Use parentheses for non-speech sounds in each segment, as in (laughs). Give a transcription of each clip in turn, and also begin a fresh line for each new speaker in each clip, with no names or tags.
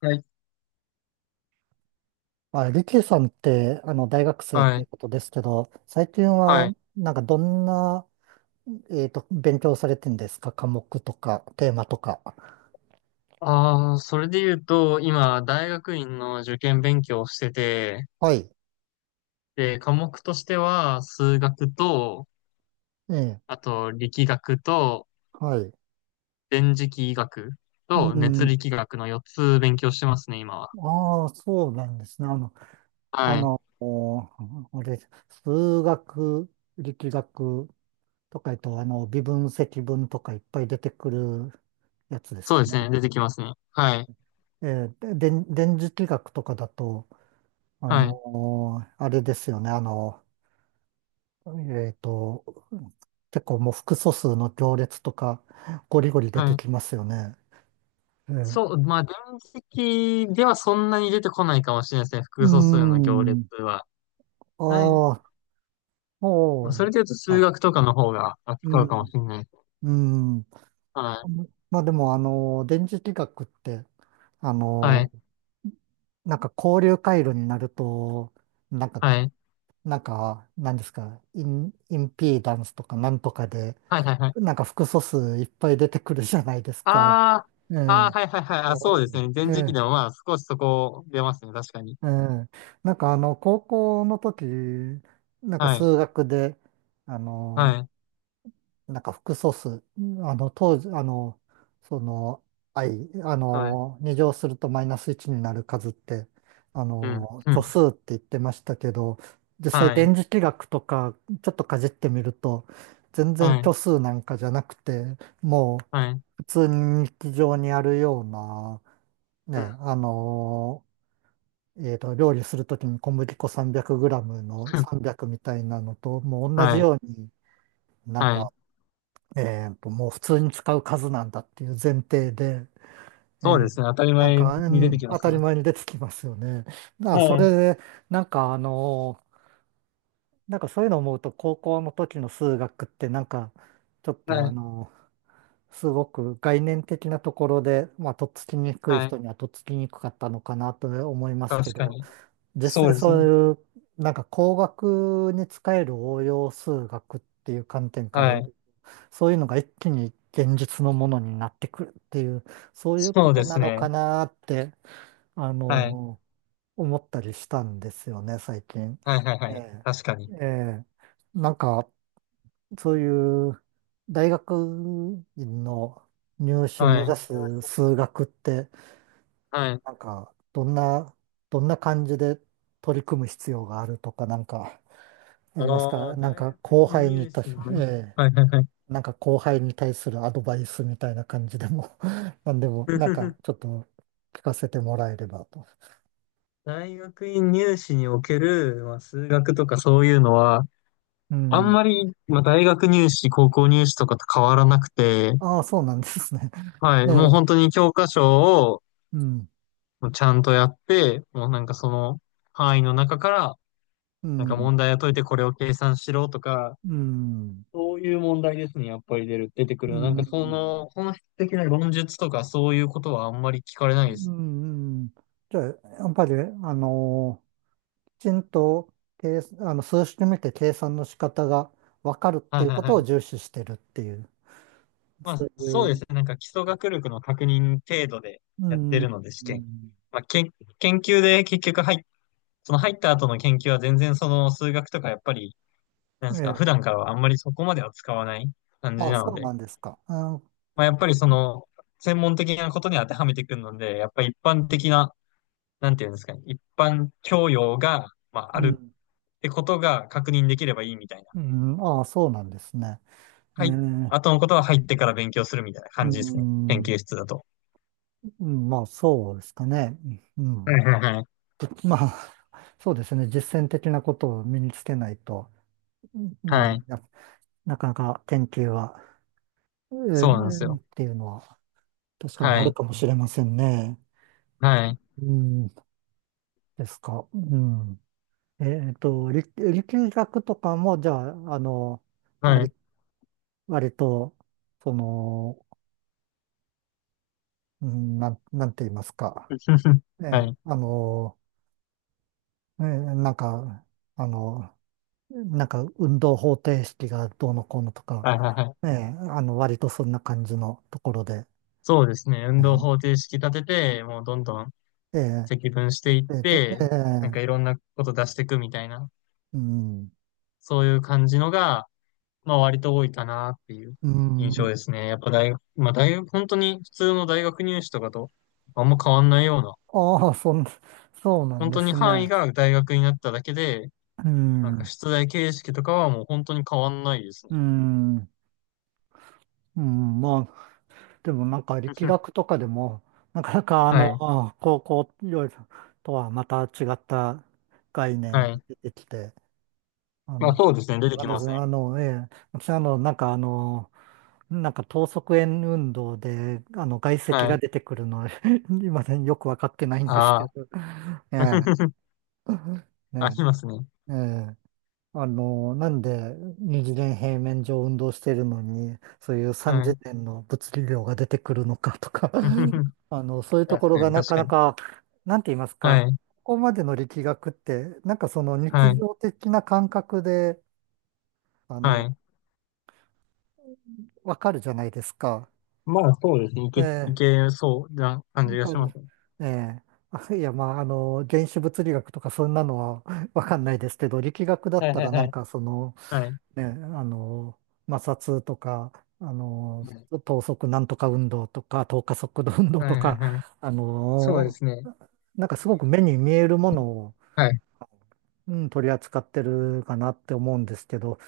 はい、
まあ、リキさんって、大学生っ
は
てい
い、
うことですけど、最近は、
はい。
なんかどんな、えっと、勉強されてんですか、科目とか、テーマとか。
ああ、それで言うと、今、大学院の受験勉強をしてて、
はい。
で、科目としては、数学と、
ええ、
あと、力学と、
はい。
電磁気医学
う
と、熱
ん。
力学の4つ勉強してますね、今は。
ああ、そうなんですね。あの、あ
はい。
の、おあれ、数学、力学とか言うと、微分、積分とかいっぱい出てくるやつです
そう
か
です
ね。
ね、出てきますね。はい、
えーで電電磁気学とかだと、あ
はい、
の、あれですよね。あの、えっと、結構もう複素数の行列とか、ゴリゴリ出
は
て
い。
きますよね。え
そ
え。
う、まあ、電磁気ではそんなに出てこないかもしれないですね、
うー
複素数の行列
ん。
は。ない。
ああ、
まあ
そ
そ
う
れで言うと、数
あ、
学とかの方が
う
扱うかも
ん、
しれないです。
うん。
はい、
まあでも、あの、電磁気学って、あ
は
の、
い。
なんか交流回路になると、なんか、
はい
なんか、なんですか、イン、インピーダンスとかなんとかで、
はいはいはい。
なんか複素数いっぱい出てくるじゃないですか。
あ
え
あ、あ
え。
あ、はいはいはい。あ、そうですね。前時期
え
で
え。
もまあ少しそこ出ますね。確かに。
ええ、なんかあの、高校の時、なんか
はい。
数学で、あの、
はい。
なんか複素数、当時、その、i、
はい。
2乗するとマイナス1になる数って、あ
うん。
の、
う
虚数
ん。
って言ってましたけど、実際
はい。
電磁気学とか、ちょっとかじってみると、全然
はい。
虚数なんかじゃなくて、もう
はい。
普通に日常にあるような、
うん。
ね、料理するときに小麦粉 300g の
(laughs)
300みたいなのと、もう同じ
はい。
ように、なん
は
か、
い。
もう普通に使う数なんだっていう前提で、え
そうです
ー、
ね。当たり
なん
前
か、う
に出て
ん、
きま
当
す
た
ね。
り前に出てきますよね。だからそ
はい。
れで、なんかあのなんかそういうのを思うと、高校の時の数学って、なんか、ちょっと
は
あ
い。
のすごく概念的なところで、まあ、とっつきにくい
はい。
人にはとっつきにくかったのかなと思います
確
け
か
ど、
に。
実
そ
際
うです
そう
ね。
いう、なんか工学に使える応用数学っていう観点から、
はい。
そういうのが一気に現実のものになってくるっていう、そういうこ
そう
と
で
な
す
の
ね。
かなって、あ
はい。
の、思ったりしたんですよね、最近。
はいはいは
え
い。
え、
確かに。
ええ、なんか、そういう大学院の入試目
は
指
い。
す数学って、
はい。
なんか、どんな、どんな感じで取り組む必要があるとか、なんか、あ
あ
ります
あ、
かなん
大
か、
学
後
院
輩に
入
た、
試の
(laughs)
ね。
ええ、
はいはいはい。
なんか後輩に対するアドバイスみたいな感じでも (laughs) なんでも、なんか、ちょっと聞かせてもらえればと。
大学院入試における、まあ、数学とかそういうのは、
う
あん
ん。
まり、まあ、大学入試、高校入試とかと変わらなくて、
ああ、そうなんですね。(laughs)
はい、
え
もう本
え、
当に教科書を
うん、
ちゃんとやって、もうなんかその範囲の中から、
う
なんか
ん、
問題を解いてこれを計算しろとか、
うん、
そういう問題ですね、やっぱり出てくる
う
の。なんかそ
ん、
の本質的な論述とかそういうことはあんまり聞かれな
う
いです。
ん、うん。じゃあ、やっぱり、あのちんと計あの数式見て計算の仕方が分かるっ
は
てい
い
う
は
こ
い
と
は
を
い。
重視してるっていう、
ま
そう
あ、
い
そうで
う、
すね。なんか基礎学力の確認程度で
う
やって
ん、
るので、試
う
験。
ん。
まあ、研究で結局その入った後の研究は全然その数学とかやっぱり、なん
え
ですか、普段
え、
からはあんまりそこまでは使わない感じ
あ、
な
そ
の
うな
で、
んですか。あ、
まあ、やっぱりその、専門的なことに当てはめてくるので、やっぱり一般的な、なんていうんですかね、一般教養が、まあ、あ
う
る
ん、
ってことが確認できればいいみたいな。
うん、あ、そうなんですね。え
はい。
え、
後のことは入ってから勉強するみたいな
う
感じですね。研
ん、
究室だと。
うん、まあそうですかね。う
は
ん、
いはいはい。
で、まあ、そうですね。実践的なことを身につけないと、う
はい。
ん、な、なかなか研究は、ええ、
そうなんです
っ
よ。
ていうのは確かにあ
は
る
い、
かもしれませんね。
はい、
うん、ですか。うん。えっと、力学とかも、じゃあ、あの、
は
割、
い。
割と、その、うん、なんて言いますか。
(laughs) は
え、
い、
あの、え、なんか、あの、なんか、運動方程式がどうのこうのとか、
はいはいはい。
え、あの、割とそんな感じのところで、
そうですね。運動方
え、
程式立てて、もうどんどん
え、
積分していっ
で、でえ
て、なんか
ー、
いろんなこと出していくみたいな、
うん、
そういう感じのが、まあ割と多いかなっていう
う
印
ん。
象ですね。やっぱ大学、まあ大学、本当に普通の大学入試とかとあんま変わんないような、
ああ、そうなん
本
で
当に
す
範囲
ね。
が大学になっただけで、
う
なんか
ん、
出題形式とかはもう本当に変わんないですね。
うん。うん、まあ、でもなんか力
(laughs)
学とかでも、なかなかあの、
はい、
高校とはまた違った概念
は
が
い。
出てきて、あ
まあ
の、
そうですね。出
わ
て
か
き
んないで
ま
す
す
ね。
ね。
あの、ええ、私、なんか等速円運動で、あの、外積
は
が
い。
出てくるの、(laughs) 今ね、よくわかってないんですけ
ああ。
ど、ええ、
(laughs) あ
ね、
りますね。
え、ええ、あの、なんで二次元平面上運動してるのに、そういう三
は
次
い。
元の物理量が出てくるのかとか、
(laughs)
(laughs) あの、そういうとこ
確
ろ
か
が
に、
な
確
か
か
な
に。
か、なんて言います
は
か、こ
い。
こまでの力学って、なんかその
は
日
い。
常的な感覚で、あ
は
の、
い。
わかるじゃないですか。
まあ、そうですね。
え
い
え、
けそうな感
な
じ
ん
が
か
しま
ね、
すね。
ええ、(laughs) あ、いや、まあ、あの、原子物理学とかそんなのは (laughs) わかんないですけど、力学だ
は
っ
い
た
はい
らな
は
ん
い。
かその、
はい。
ね、あの、摩擦とか、あの、
は
等速なんとか運動とか、等加速度運動
い
と
はい
か、
はい。
あ
そうで
の、
すね。
なんか
イ
すご
メー
く
ジ
目
がつ
に
くよ
見
ね。
えるものを、
はい。
うん、取り扱ってるかなって思うんですけど、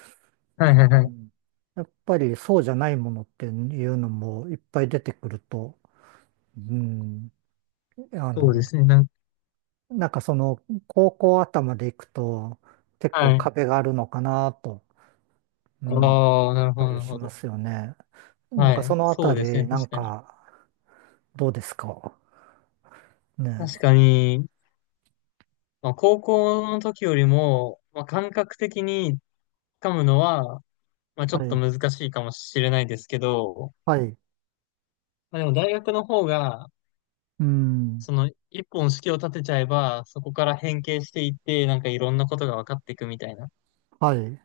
はいはい
う
はい。
ん、やっぱりそうじゃないものっていうのもいっぱい出てくると、うん、あ
そうで
の、
すね。
なんかその高校頭でいくと結構
はい。
壁があるのかなと、うん、
ああ、
思
な
っ
るほ
た
ど、な
り
る
し
ほ
ま
ど。
すよね。なん
は
かそ
い。
のあ
そ
た
うですね。
り、な
確
ん
かに。
か、どうですか
確
ね。
かに、まあ、高校の時よりも、まあ、感覚的に掴むのは、まあ、ちょ
は
っと
い、
難しいかもしれないですけど、
はい、
まあ、でも大学の方が、
うん、
その一本式を立てちゃえば、そこから変形していって、なんかいろんなことが分かっていくみたいな。
はい。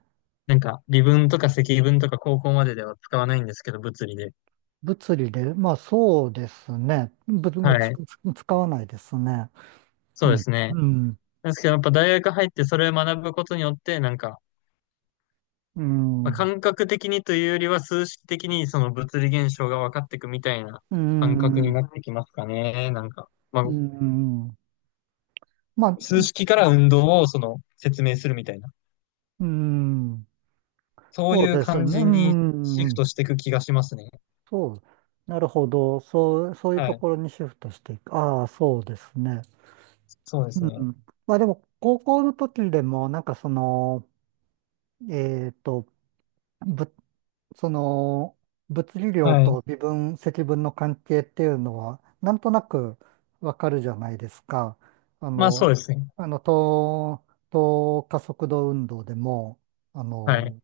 なんか微分とか積分とか高校まででは使わないんですけど、物理で。
物理で、まあそうですね。ぶ
は
ぶつ、
い。
つ使わないですね。
そ
う
うで
ん、
すね。
うん、
なんですけどやっぱ大学入ってそれを学ぶことによって、なんか、
う
まあ、
ん、
感覚的にというよりは数式的にその物理現象が分かっていくみたいな
う
感覚に
ん、
なってきますかね。なんか、まあ、
うん。まあ、
数式から運動をその説明するみたいな。
うん、
そう
そう
いう
です
感
ね。う
じにシフ
ん、
トしていく気がしますね。
そう。なるほど。そう、そういう
は
と
い。
ころにシフトしていく。ああ、そうですね。
そうです
う
ね。
ん。まあでも、高校の時でも、なんかその、えっと、ぶ、その、物理量
はい。
と微分、積分の関係っていうのは、なんとなくわかるじゃないですか。あ
まあそう
の、
ですね。
あの、等、等加速度運動でも、あ
はい。
の、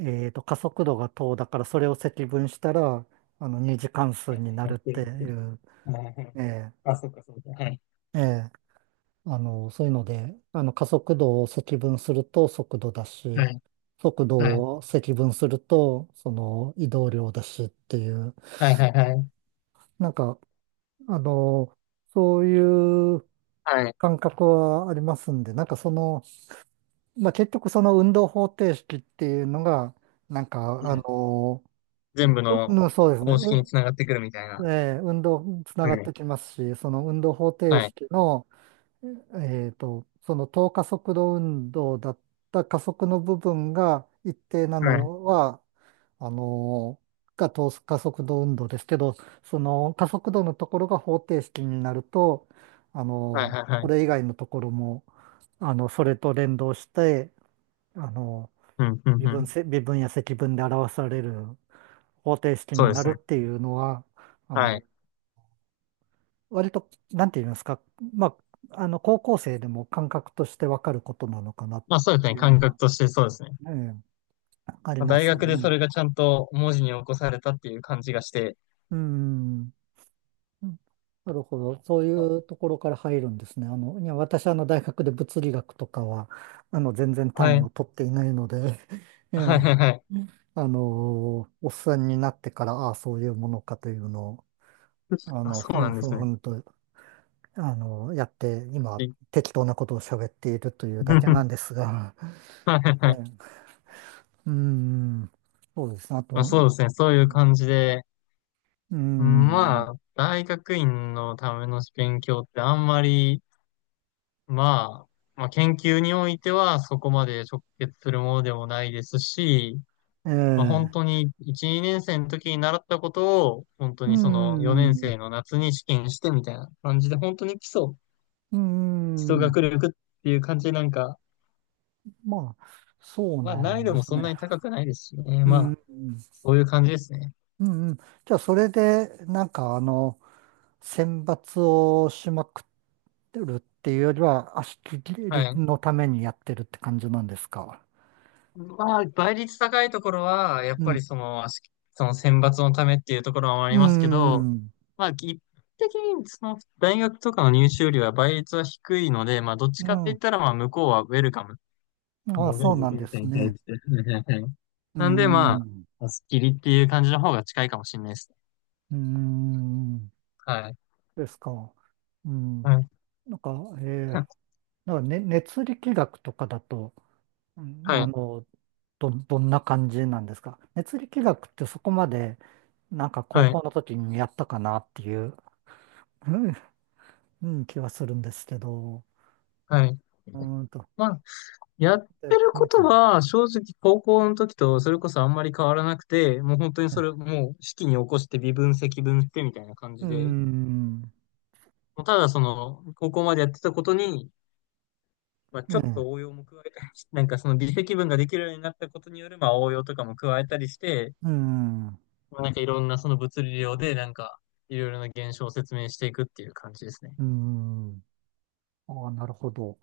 えっと、加速度が等だから、それを積分したら、あの、二次関数
やっ
になるっ
て
て
みて。
いう、
はいはい。
ええ、
あ、そっかそっか。はい。
ええ、あの、そういうので、あの、加速度を積分すると速度だ
は
し、
い。
速
はい。
度を積分すると、その移動量だしっていう、
はいはいはい。
なんか、あの、そういう
はい。
感覚はありますんで、なんかその、まあ、結局その運動方程式っていうのが、なんか、あの、
全部の
うん、そうですね、
公式に
う、
つながってくるみたいな。
ええ、運動つな
は
がっ
い。
てきますし、その運動方程
はい。
式の、えっと、その等加速度運動だった加速の部分が一定な
はい。
のは、あの、が等加速度運動ですけど、その加速度のところが方程式になると、あ
はい
の、
はいは
こ
い。
れ以外のところも、あの、それと連動して、あの、
うん、うん、うん。
微分や積分で表される方程式
そう
に
で
な
す
る
ね。
っていうのは、あ
は
の、
い。
割と、なんて言いますか、まあ、あの、高校生でも感覚としてわかることなのかなっ
まあそうです
て
ね。
いう
感
の
覚
は、
としてそうですね。
ね、あり
まあ
ま
大
すよ
学でそ
ね。
れがちゃんと文字に起こされたっていう感じがして。
うん。うん、なるほど。そういうところから入るんですね。あの、いや、私、あの、大学で物理学とかは、あの、全然単位を取っていないので、(laughs) え
はい
え、
はいはいはい。
あの、おっさんになってから、ああ、そういうものかというのを、あ
あ、
の、
そう
ふ
な
ん
んで
ふん
す
ふ
ね。
んと、あの、やって、今、
び
適当なことを喋っているというだけなんで
(laughs)
すが、
(laughs) はいはい
(laughs)
は
え
い。
え、うん、そうですね。あ
まあ、
と、
そうですね。そういう感じで。
う
うん
ん、
まあ、大学院のための勉強ってあんまり、ままあ、研究においてはそこまで直結するものでもないですし、
え
まあ、本
え、
当に1、2年生の時に習ったことを、本当
う
にその4年
ん、
生の夏に試験してみたいな感じで、本当に
う
基礎
ん、
学力っていう感じでなんか、
まあ、そう
まあ、
な
難
ん
易度
で
も
す
そんな
ね。
に高くないですしね。
う
ま
ん、
あ、
う
そういう感じですね。
ん、うん。じゃあ、それで、なんか、あの、選抜をしまくってるっていうよりは、足切
は
り
い。
のためにやってるって感じなんですか。
まあ、倍率高いところは、やっ
う
ぱ
ん、
りその、その選抜のためっていうところもあり
う
ますけど、
ん、
まあ、一般的にその大学とかの入試よりは倍率は低いので、まあ、どっち
う
かって言っ
ん。
たら、まあ、向こうはウェルカム。
ああ、
ノーベ
そ
ル
うなん
受
で
験生
す
に対
ね。
して。はいはいはい
う
なんで、ま
ん、
あ、スッキリっていう感じの方が近いかもしれないです。
うん、
はい。
ですか。う
は
ん。
い。
なんか、えー、
(laughs)
なんか、ね、熱力学とかだと、うん、
は
あ
い。
の、どんな感じなんですか、熱力学ってそこまで、なんか高
はい。
校の時にやったかなっていう、うん、うん、気はするんですけど、
はい。
うーんと、
まあやって
で
るこ
熱
とは、正直高校の時とそれこそあんまり変わらなくて、もう本当に
え
もう式に起こして微分積分してみたいな感
う
じ
ー
で、
ん、
もうただその、高校までやってたことに、まあ、
え
ちょっ
え、
と応用も加えたりし、(laughs) なんかその微積分ができるようになったことによる、まあ応用とかも加えたりして、
うーん、う
まあなんかいろんなその物理量で、なんか、いろいろな現象を説明していくっていう感じですね。
ーん、ああ、なるほど。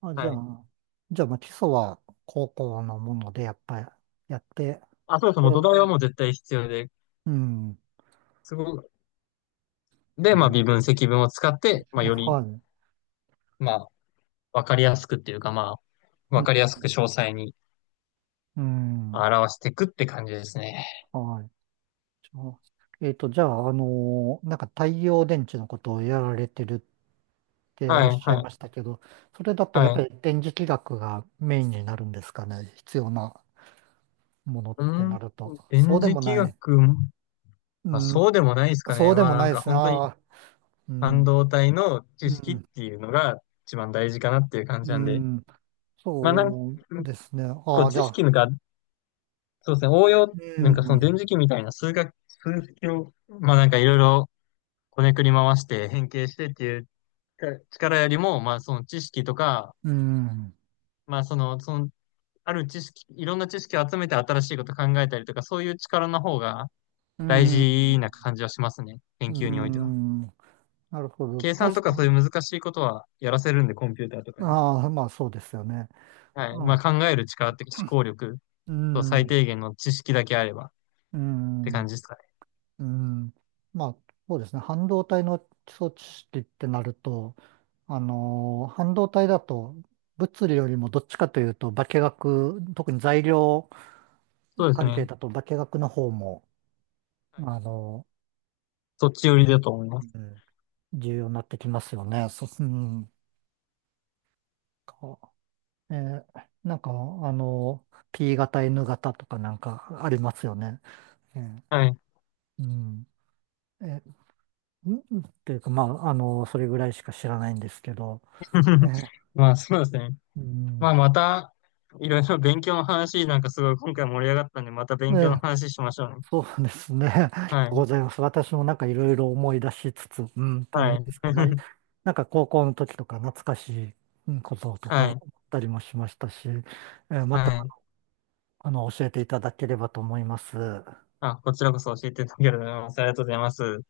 あ、じゃ
はい。
あ、じゃあ、まあ、基礎は高校のもので、やっぱりやって、
あ、そうそう、
で、
もう土台はもう絶対必要で、
うん、
すごく、で、
う
まあ
ん、
微分積分を使って、まあより、
はい、
まあ、わかりやすくっていうか、まあ、
う
わ
ん、
かりやすく詳細に
うん。
表していくって感じですね。
はい。じゃあ、えっと、じゃあ、あのー、なんか太陽電池のことをやられてるって
は
おっ
い、
しゃい
はい、
ましたけど、それだと
は
やっぱ
い。
り電磁気学がメインになるんですかね、必要なものっ
う
てな
ん、
ると。
電
そうで
磁
も
気
ない。
学、ま
う
あ、
ん、
そうでもないですか
そ
ね。
うでも
まあ、な
な
ん
いで
か
すね。
本当に
ああ、う
半
ん、
導体の
う
知識っ
ん、
ていうのが一番大事かなっていう感じ
う
なんで、
ん、
まあ、
そうですね。
こ
あ
う、
あ、じ
知
ゃ
識
あ、
が、そうですね、応用、
う
なんかその
ん、
電磁気みたいな数学、数式を、まあ、なんかいろいろこねくり回して変形してっていう力よりも、まあ、その知識とか、
うん、
まあ、そのある知識、いろんな知識を集めて新しいこと考えたりとか、そういう力の方が
う
大
ん、
事な感じはしますね。研
う
究においては。
ん、なるほど。
計算
確
とか
か
そう
に。
いう難しいことはやらせるんで、コンピューターとかに。
ああ、まあそうですよね。
はい。
う
まあ
ん、
考える力っていうか思考力
う
と最
ん、
低限の知識だけあればっ
う
て
ん。
感じですかね。
うん、まあ、そうですね。半導体の装置式ってなると、あのー、半導体だと、物理よりもどっちかというと、化学、特に材料
そうです
関係
ね。
だと化学の方も、
はい。
あの
そっち寄りだと思います。
ー、うん、重要になってきますよね。そう、うん。かえー、なんか、あのー、 P 型、N 型とかなんかありますよね。えー。
はい。
うん。んっていうか、まあ、あの、それぐらいしか知らないんですけど、え
(laughs)
え、
まあそうですね。
う
ま
ん、
あまた、いろいろ勉強の話なんかすごい今回盛り上がったんで、また
え
勉強の
え、
話しましょうね。
そうですね。(laughs) ありがと
は
う
い。
ございます。私もなんかいろいろ思い出しつつ、うん、っていうん
は
で
い。
すか、まあ、
(laughs)
なんか高校の時とか懐かしいうん、こととか思
は
っ
い。
たりもしましたし、ええ、また、
はい。
あの、教えていただければと思います。
あ、こちらこそ教えていただけると思います。ありがとうございます。